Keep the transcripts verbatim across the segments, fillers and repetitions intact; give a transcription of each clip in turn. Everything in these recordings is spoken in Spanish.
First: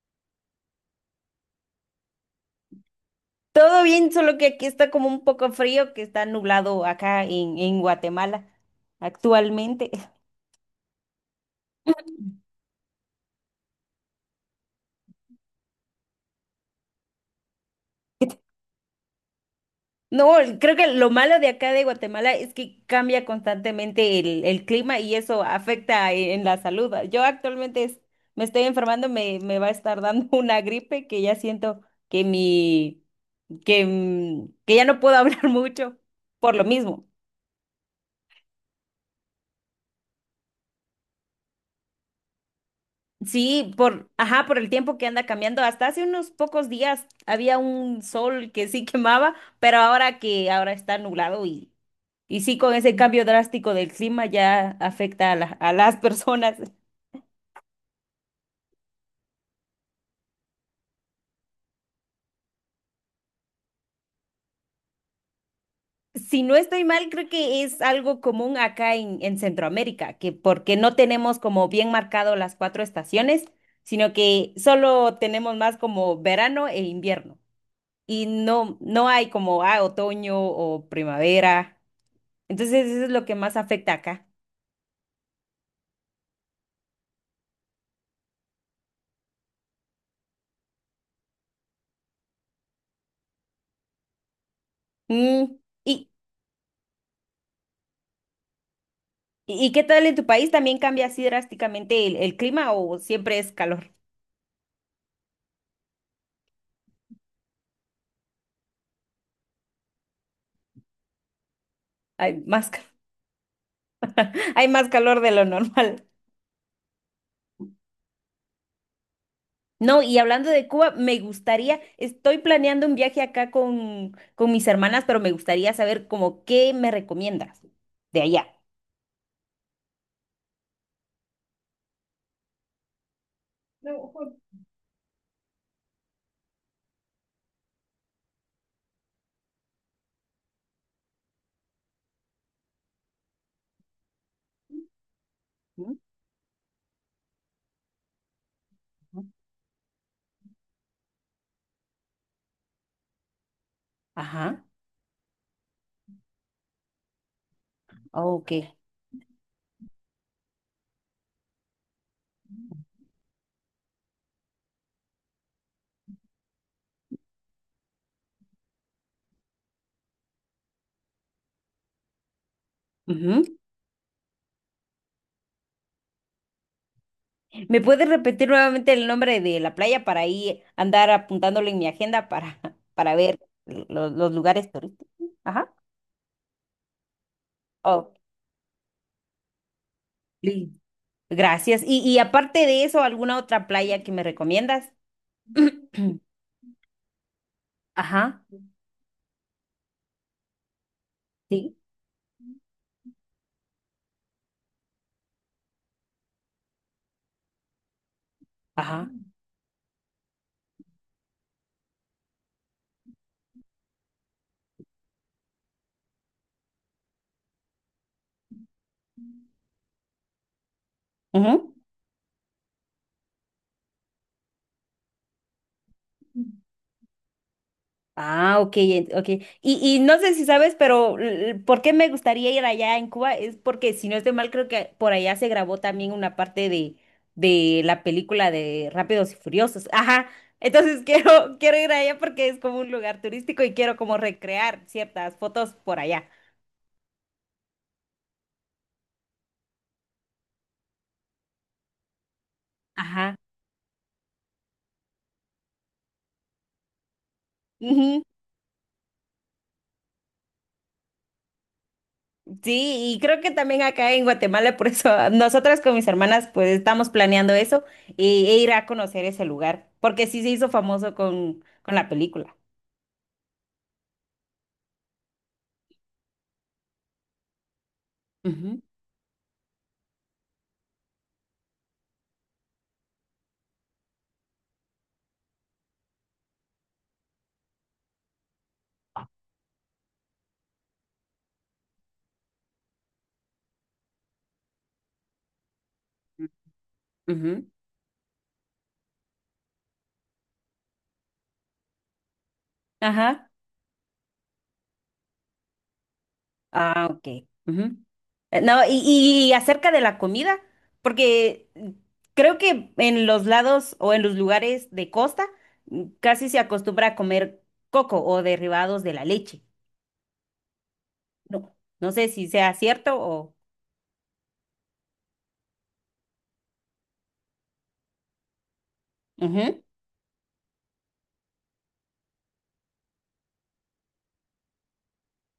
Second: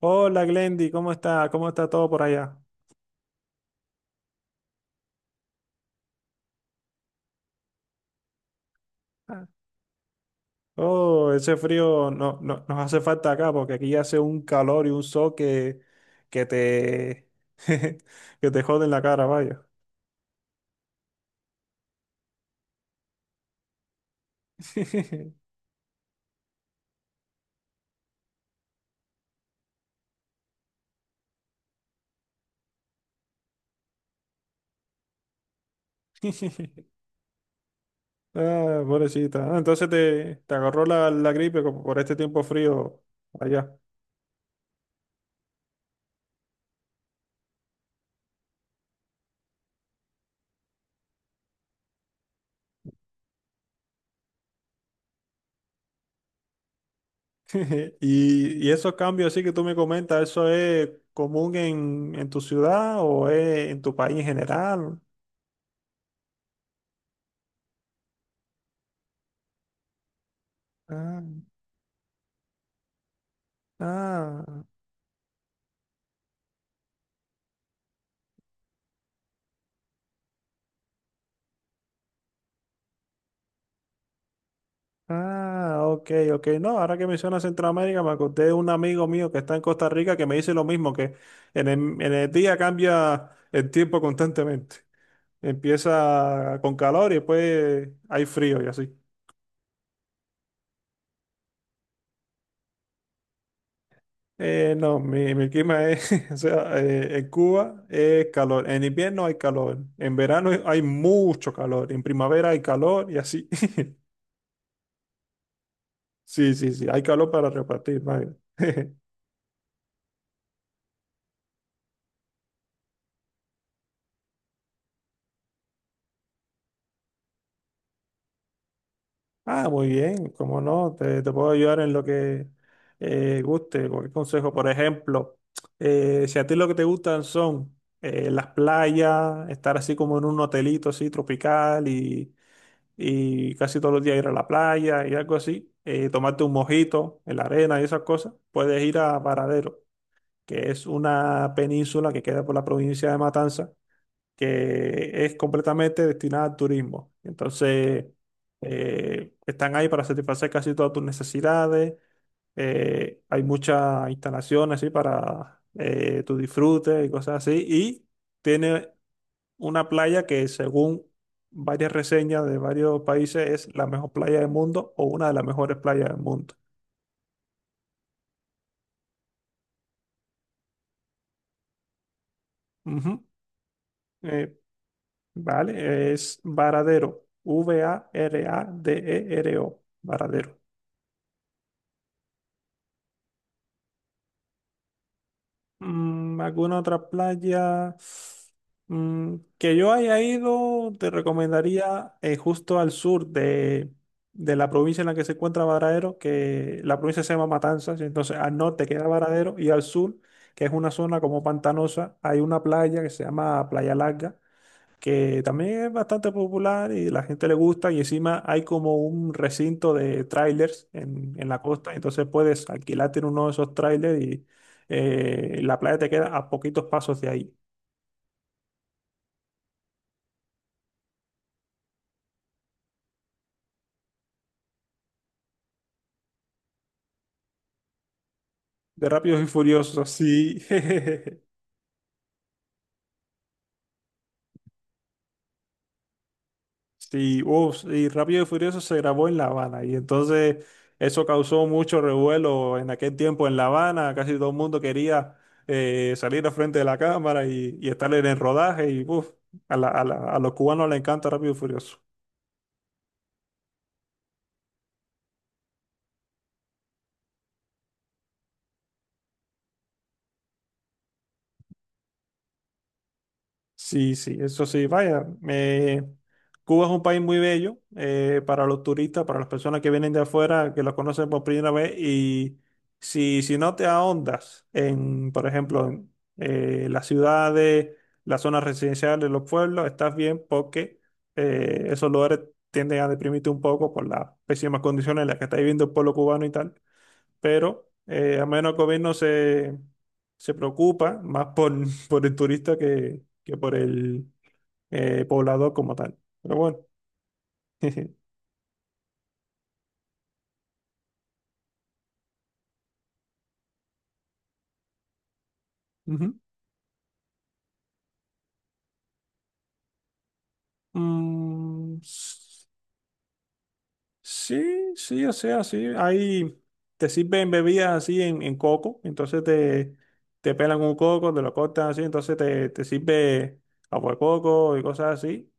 Hola Glendy, ¿cómo está? ¿Cómo está todo por allá? Todo bien, solo que aquí está como un poco frío, que está nublado acá en, en Guatemala Ah. actualmente. Oh, ese frío no, no- nos hace falta acá porque aquí hace un calor y un sol que, que te, que te jode en la cara, vaya. No, creo que lo malo de acá de Guatemala es que cambia constantemente el, el clima y eso afecta e- en la salud. Yo actualmente es- me estoy enfermando, me, me va a estar dando una gripe que ya siento que mi, que, mm, que ya no puedo hablar mucho por lo mismo. Ah, pobrecita. Ah, entonces te, te agarró la, la gripe como por este tiempo frío Sí, allá. por, ajá, por el tiempo que anda cambiando. Hasta hace unos pocos días había un sol que sí quemaba, pero ahora que ahora está nublado y, y sí, con ese cambio drástico del clima ya afecta a, la- a las personas. Y, y esos cambios así que tú me comentas, ¿eso es común en, en tu ciudad o es en tu país en general? Si no estoy mal, creo que es algo común acá en, en Centroamérica, que porque no Ah, tenemos como bien marcado las cuatro estaciones, sino ah. que solo tenemos más como verano e invierno. Y no, no hay como ah, otoño o primavera. Entonces, eso es lo que más afecta acá. Ah, ok, ok. No, ahora que mencionas Centroamérica, me acordé de un amigo mío que está en Costa Rica que me dice lo mismo, que en el, en el día cambia el tiempo constantemente. Mm. ¿Y, Empieza con calor y después hay frío y así. y qué tal en tu país? ¿También cambia así drásticamente el, el clima o siempre es calor? Eh, no, mi, mi clima es, o sea, eh, en Cuba es calor, en invierno hay calor, en verano hay mucho calor, en Hay primavera hay más, ca- calor y así. Hay más calor de lo normal. Sí, sí, sí, hay calor para repartir, vaya. No, y hablando de Cuba, me gustaría, estoy planeando un viaje acá con, con mis hermanas, pero me gustaría saber como qué me recomiendas de allá. Ah, muy bien, cómo no, te, te puedo ayudar en lo que eh, guste, cualquier No, Juan. consejo. Por ejemplo, eh, si a ti lo que te gustan son eh, las playas, estar así como en un hotelito así tropical y, y casi todos los días ir a la playa y algo así, ¿Mm? eh, tomarte un mojito en la arena y esas cosas, puedes ir a Varadero, que es una península que queda por la provincia de Matanza, Ajá. que es completamente destinada al turismo. Entonces, Ah, ok. eh, están ahí para satisfacer casi todas tus necesidades. Eh, hay muchas instalaciones así para eh, tu disfrute y cosas así. Y tiene una playa que, según varias reseñas de varios países, es la mejor playa del mundo o una de las mejores playas del mundo. ¿Me puedes repetir nuevamente el nombre de la playa para ahí andar apuntándolo en mi agenda para, para Ujú. ver los, los Eh, lugares turísticos? Ajá. vale, es Varadero. Oh, V A R A D E R O. Varadero. li- gracias. Y, y aparte de eso, ¿alguna otra playa que me recomiendas? Mm, ¿alguna otra playa? Ajá, Mm, que yo haya ido, te sí, recomendaría eh, justo al sur de, de la provincia en la que se encuentra Varadero, que la provincia se llama Matanzas; entonces al norte queda ajá. Varadero y al sur, que es una zona como pantanosa, hay una playa que se llama Playa Larga, que también es bastante popular y la gente le gusta, y encima hay como un recinto de trailers en, en la Ujú. costa, entonces puedes alquilarte en uno de esos trailers y eh, la playa te queda a poquitos pasos de ahí. Ah, ok, en- ok. Y, y no sé si sabes, pero l- ¿por qué me gustaría ir allá en Cuba? Es porque, si no estoy mal, creo que por allá se grabó también una parte de, de la película de De Rápidos y Rápidos y Furiosos. Furiosos, Ajá. sí. Entonces quiero, quiero ir allá porque es como un lugar turístico y quiero como recrear ciertas fotos por allá. Sí, uf, y Rápido y Furioso se grabó en La Habana y entonces eso causó mucho revuelo en aquel Ajá. tiempo en La Habana, casi todo el mundo quería eh, salir al frente de la cámara y, y estar Ujú. en el rodaje y uf, a, la- a la- a los cubanos les encanta Rápido y Furioso. Sí, y creo que también acá en Guatemala, por eso nosotras con mis hermanas pues estamos planeando eso e, e ir a conocer ese lugar, porque sí se hizo famoso con, con la película. Sí, sí, eso sí, vaya. eh, Cuba es un país muy bello eh, para Ujú, los turistas, para las personas que vienen de afuera, que lo conocen por primera vez. Y si, si no te ahondas en, por ejemplo, en eh, las ciudades, las zonas residenciales, los pueblos, estás bien porque eh, esos lugares tienden a deprimirte un poco por las pésimas condiciones en las que está viviendo el pueblo cubano y tal, ujú. pero eh, al menos el gobierno se, se preocupa más por, por el turista que, Ajá. que por el eh, poblador como tal. Pero bueno. Ah, ok. Ujú. Eh, No, y, y acerca de la comida, porque mm, creo que en los lados o en los lugares de costa mm, Ujú. casi se acostumbra a comer coco o derivados de la leche. No, Mm, no sé si sea cierto o. sí, sí, o sea, sí. Ahí te sirven bebidas así en en coco, entonces Ujú. te, te pelan un coco, te lo cortan así, entonces te, te sirve agua de coco y cosas así.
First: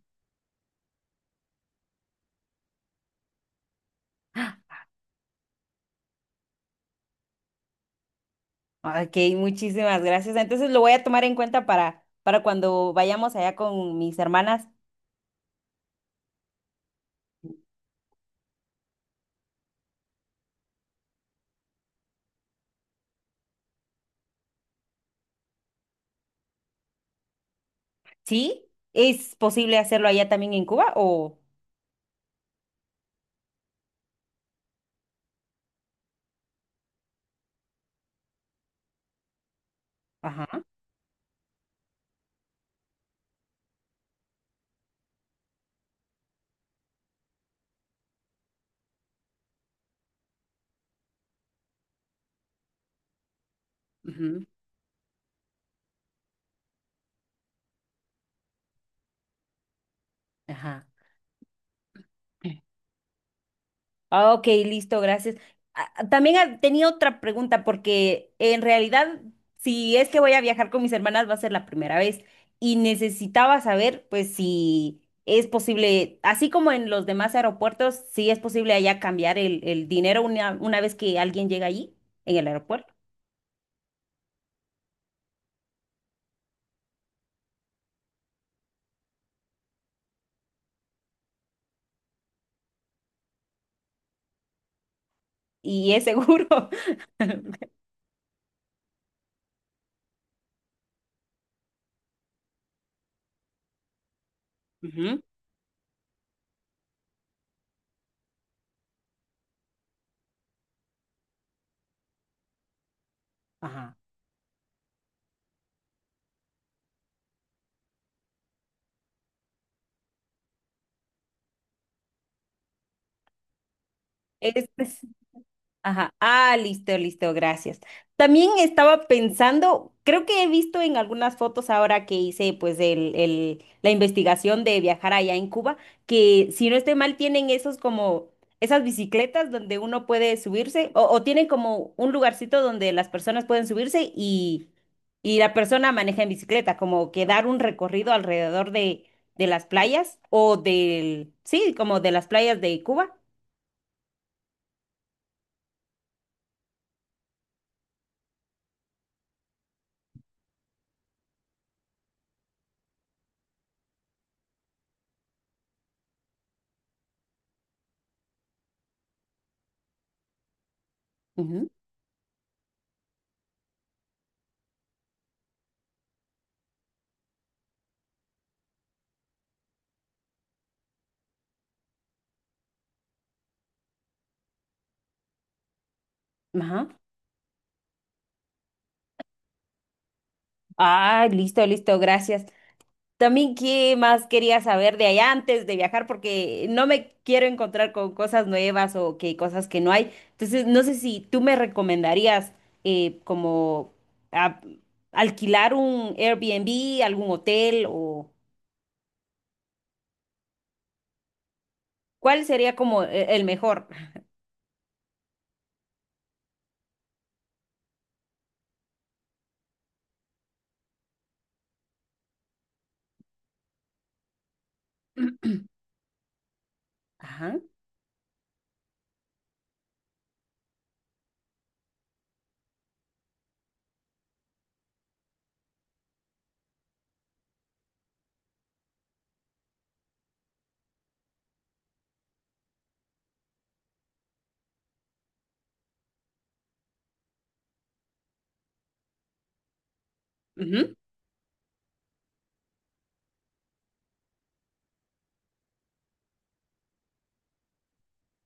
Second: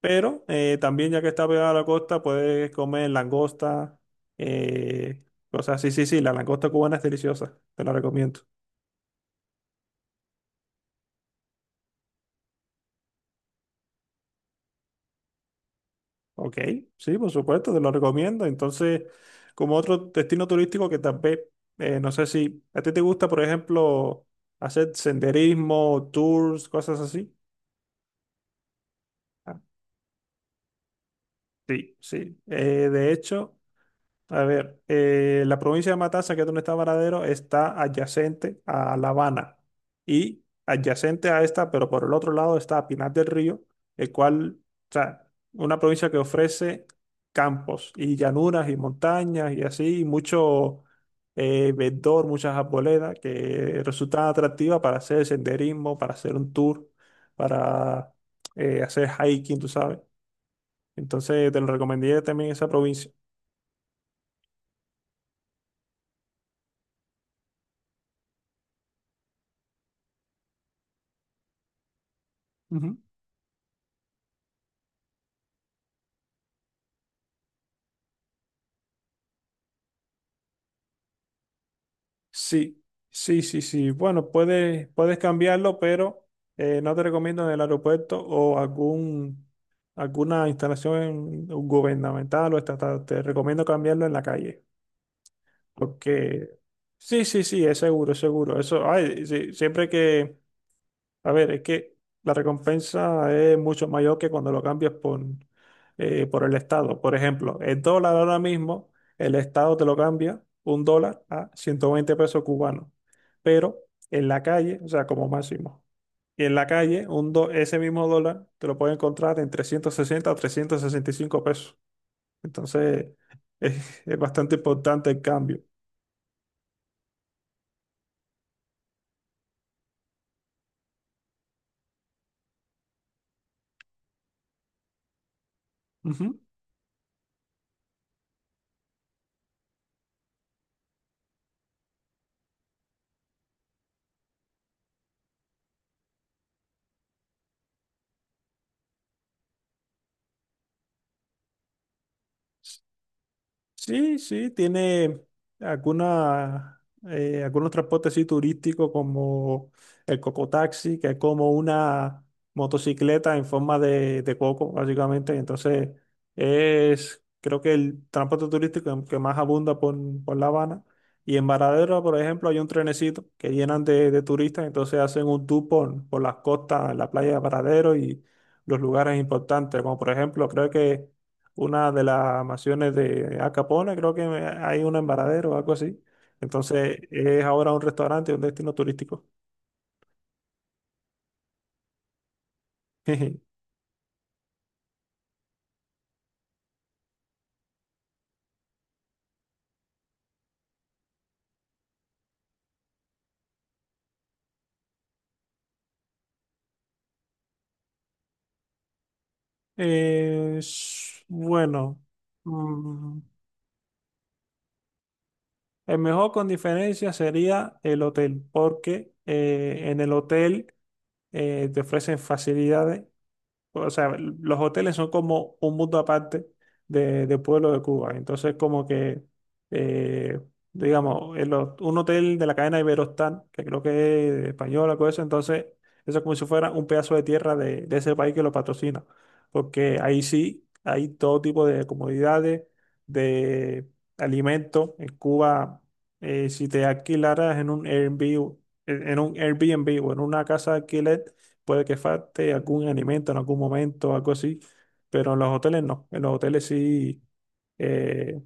Pero eh, también, ya que está pegada a la costa, puedes comer langosta, eh, cosas así. Sí, sí, la langosta cubana es deliciosa, te la recomiendo. Ok, muchísimas gracias. Entonces lo voy a tomar en cuenta para, para cuando vayamos allá con mis hermanas. Ok, sí, por supuesto, te lo recomiendo. Entonces, como otro destino turístico que tal vez, eh, no sé si a ti te gusta, por ejemplo, hacer senderismo, tours, cosas así. ¿Sí? ¿Es Ah, posible hacerlo allá también en Cuba o? sí, sí. Eh, de hecho, a ver, eh, la provincia de Matanza, que es donde está Varadero, está adyacente a La Habana y Ajá. adyacente a esta, pero por el otro lado está Pinar del Río, el cual, o sea, una provincia que ofrece campos y llanuras y montañas y así, y mucho eh, verdor, muchas arboledas que resultan Ujú. atractivas para hacer senderismo, para hacer un tour, para eh, hacer hiking, tú sabes. Ajá. Entonces, te lo recomendé también esa provincia. Ah, ok, listo, gracias. Ah, ah, También ah, tenía otra pregunta porque en realidad, si es que voy a viajar con mis hermanas, va a ser la primera vez y Ujú. necesitaba saber, pues, si es posible, así como en los demás aeropuertos, si es posible allá cambiar el, el dinero una, una vez que alguien llega allí, en el Sí, aeropuerto, sí, sí, sí. Bueno, puedes, puedes cambiarlo, pero eh, no te recomiendo en el aeropuerto o algún, alguna instalación gubernamental o estatal. Te recomiendo cambiarlo en la calle. y es seguro. Porque sí, sí, sí, es seguro, es seguro. Eso, ay, sí, siempre que, a ver, es que la recompensa es mucho mayor que cuando lo cambias Ujú. por, eh, por el Estado. Por ejemplo, el dólar ahora mismo, el Estado te lo cambia un dólar a ciento veinte pesos cubanos, pero Ajá. en la calle, o sea, como máximo. Y en la calle, un do- ese mismo dólar te lo puede encontrar en trescientos sesenta o trescientos sesenta y cinco pesos. Entonces, es, es bastante Es, importante el cambio. Ajá. Ah, listo, listo, gracias. También estaba pensando, creo que he visto en algunas fotos ahora que hice pues el, el- la investigación de viajar allá en Cuba, que si no estoy mal tienen esos como esas bicicletas donde uno puede subirse o, o tienen como un lugarcito donde las personas pueden subirse y, y la persona maneja en bicicleta, como que dar un recorrido alrededor de, de las playas o del, sí, como de las playas de Cuba. Sí, sí, tiene alguna, eh, algunos transportes así turísticos como el cocotaxi, que es como una motocicleta en forma de, de coco, básicamente. Entonces, es creo que el transporte turístico que más abunda por, por La Habana. Y en Ujú. Varadero, por ejemplo, hay un trenecito que llenan de, de turistas, entonces hacen un tour por, por las costas, la playa de Varadero y los lugares importantes, como por ejemplo, creo que una de las mansiones de Al Capone. Creo que hay una en Varadero o algo así. Ajá. Entonces es ahora un restaurante, un destino turístico. Ah, listo, listo, gracias. También, ¿qué más quería saber de allá antes de viajar? Porque no me quiero encontrar con cosas nuevas o que cosas que no hay. Entonces, no sé si tú me recomendarías eh, como a- alquilar un Airbnb, algún hotel o Eh, s- bueno, cuál sería como mm, e- el mejor. el mejor con diferencia sería el hotel, porque eh, en el hotel eh, te ofrecen facilidades, o sea, los hoteles son como un mundo aparte de, de Ajá. pueblo de Cuba. Entonces, como que, eh, digamos, en los- un hotel de la cadena Iberostar, que creo que es española, cosa eso, entonces, eso es como si fuera un pedazo de tierra de, de ese país que lo patrocina. Porque ahí sí hay todo tipo de comodidades, de alimentos. En Cuba, eh, si te alquilaras en un Airbnb, en en un Airbnb o en una casa de alquiler, puede que falte algún alimento en algún momento, algo así, pero en los hoteles no. En los hoteles sí, eh,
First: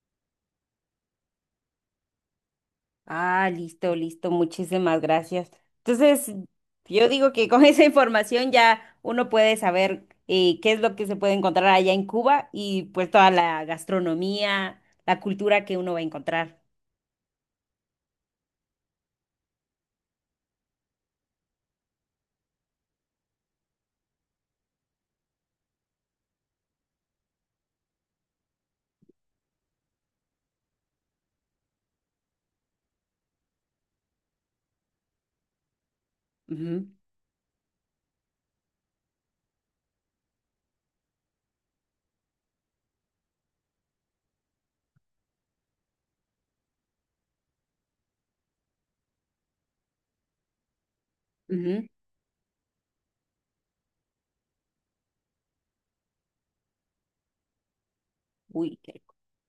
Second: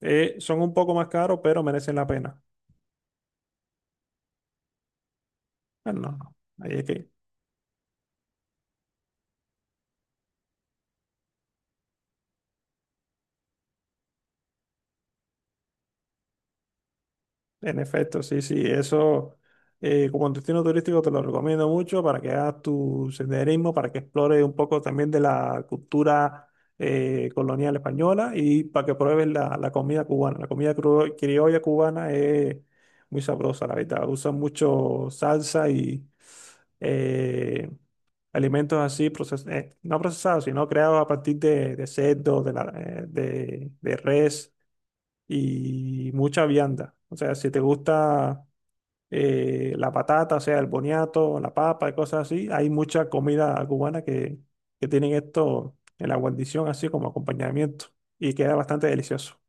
eh, son un poco más caros, pero merecen la pena. Ah, listo, listo, muchísimas gracias. Ah, no, Entonces, no, ahí es yo que. digo que con esa información ya uno puede saber eh, qué es lo que se puede encontrar allá en Cuba y pues toda la gastronomía, la cultura que uno va a encontrar. En efecto, sí, sí, eso eh, como destino turístico te lo recomiendo mucho para que hagas tu senderismo, para que explores un poco también de la cultura eh, colonial española y para que pruebes la, la comida cubana. La comida cru- criolla cubana es muy sabrosa, la verdad. Usan mucho salsa y Ujú, eh, alimentos así, proces- eh, no procesados, sino creados a partir de, de cerdo, de, la- eh, de de res y mucha vianda. O sea, si te gusta eh, la patata, o sea, el boniato, la papa ujú. y cosas así, hay mucha comida cubana que, que tienen esto en la guarnición así como acompañamiento, y queda Uy, bastante qué rico. delicioso.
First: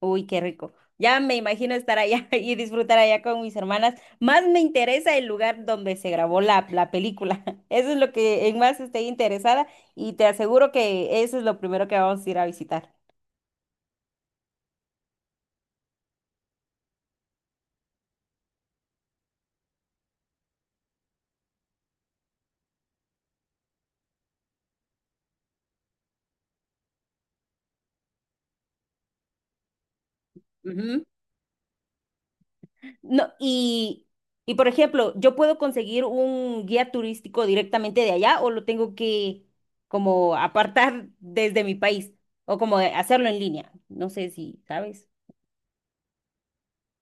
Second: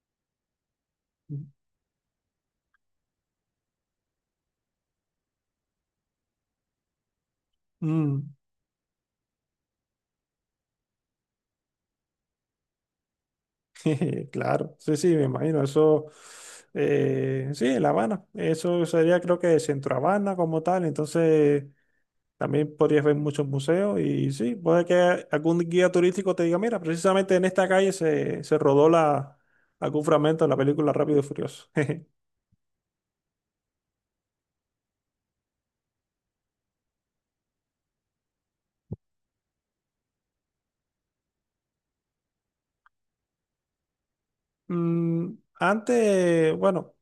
Uy, qué rico. Ya me imagino estar allá y disfrutar allá con mis hermanas. Más me interesa el lugar donde se grabó la, la película. Eso es lo Mm. que en más estoy interesada y te aseguro que eso es lo primero que vamos a ir a visitar. Jeje, claro, sí, sí, me imagino, eso, eh, sí, en La Habana, eso sería, creo que Centro Habana como tal, entonces también podrías ver muchos museos, y sí, puede que algún guía turístico te diga, mira, precisamente en esta calle se, se rodó la, algún fragmento de la película Ujú. Rápido y Furioso. No, y, y por ejemplo, ¿yo puedo conseguir un guía turístico directamente de allá o lo tengo que como apartar desde mi país o como hacerlo en línea? No sé si sabes. Mm, Antes, bueno,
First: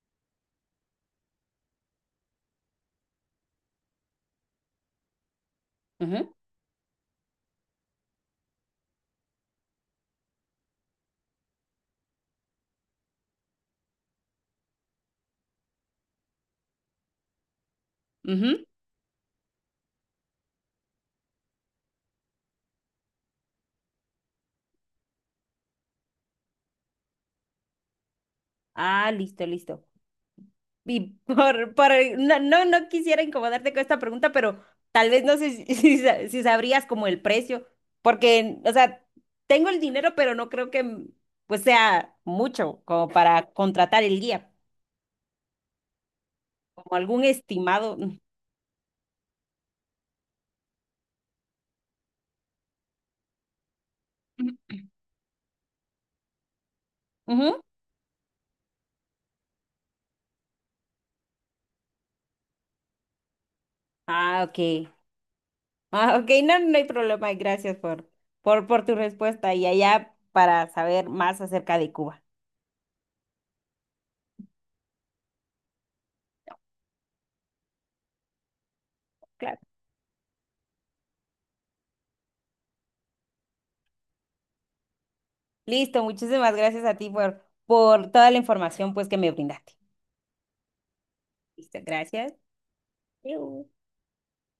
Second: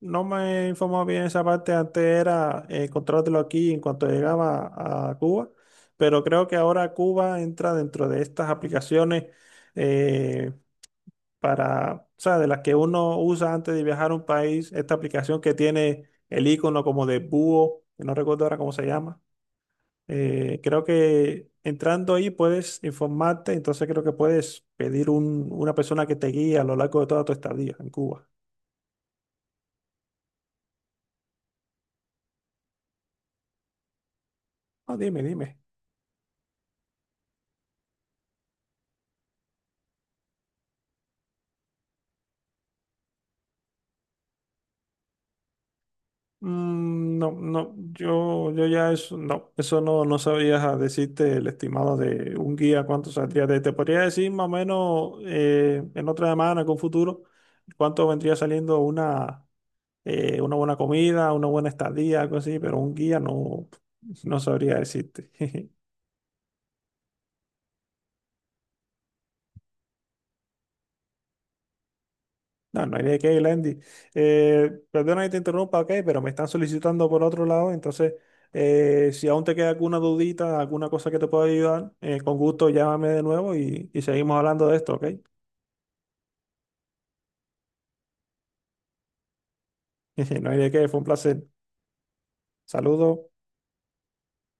no me informaba bien esa parte, antes era eh, encontrártelo aquí en cuanto llegaba a Cuba, pero Ujú, creo que ahora Cuba entra dentro de estas aplicaciones, eh, para, o sea, de las que uno usa antes de viajar a un país, esta aplicación que tiene el icono como de búho, que no recuerdo ahora ujú. cómo se llama. Eh, creo que entrando ahí puedes informarte, entonces creo que puedes pedir un, una persona que te guíe a lo largo de toda tu estadía en Cuba. Ah, listo, listo. Y por, por- no, no, no quisiera incomodarte con esta pregunta, pero Ah, tal dime, vez no sé dime. si, si sa- si sabrías como el precio, porque, o sea, tengo el dinero, pero no creo que pues sea mucho como para contratar el guía. Como Mm, algún no, no, estimado. yo, yo ya eso, no, eso no, no sabría decirte el estimado de un guía cuánto saldría. Te, te podría decir más o Ujú. menos, eh, en otra semana, con futuro, Ujú. cuánto vendría saliendo una, eh, una buena comida, una buena estadía, algo así, pero un guía no, no Ah, ok. sabría decirte. Ah, ok, no, no hay problema. y Gracias por, por, por tu respuesta y allá para saber más acerca de Cuba. No, no hay de qué, Glendy. Eh, perdona que te interrumpa, ok, pero me están solicitando por otro lado, entonces eh, si aún te Claro. queda alguna dudita, alguna cosa que te pueda ayudar, eh, con gusto llámame de nuevo y, y seguimos hablando de esto, ok. Listo, muchísimas gracias a ti por, por toda la información pues que me brindaste. No hay de qué, fue un placer. Listo, gracias. Saludos. Adiós.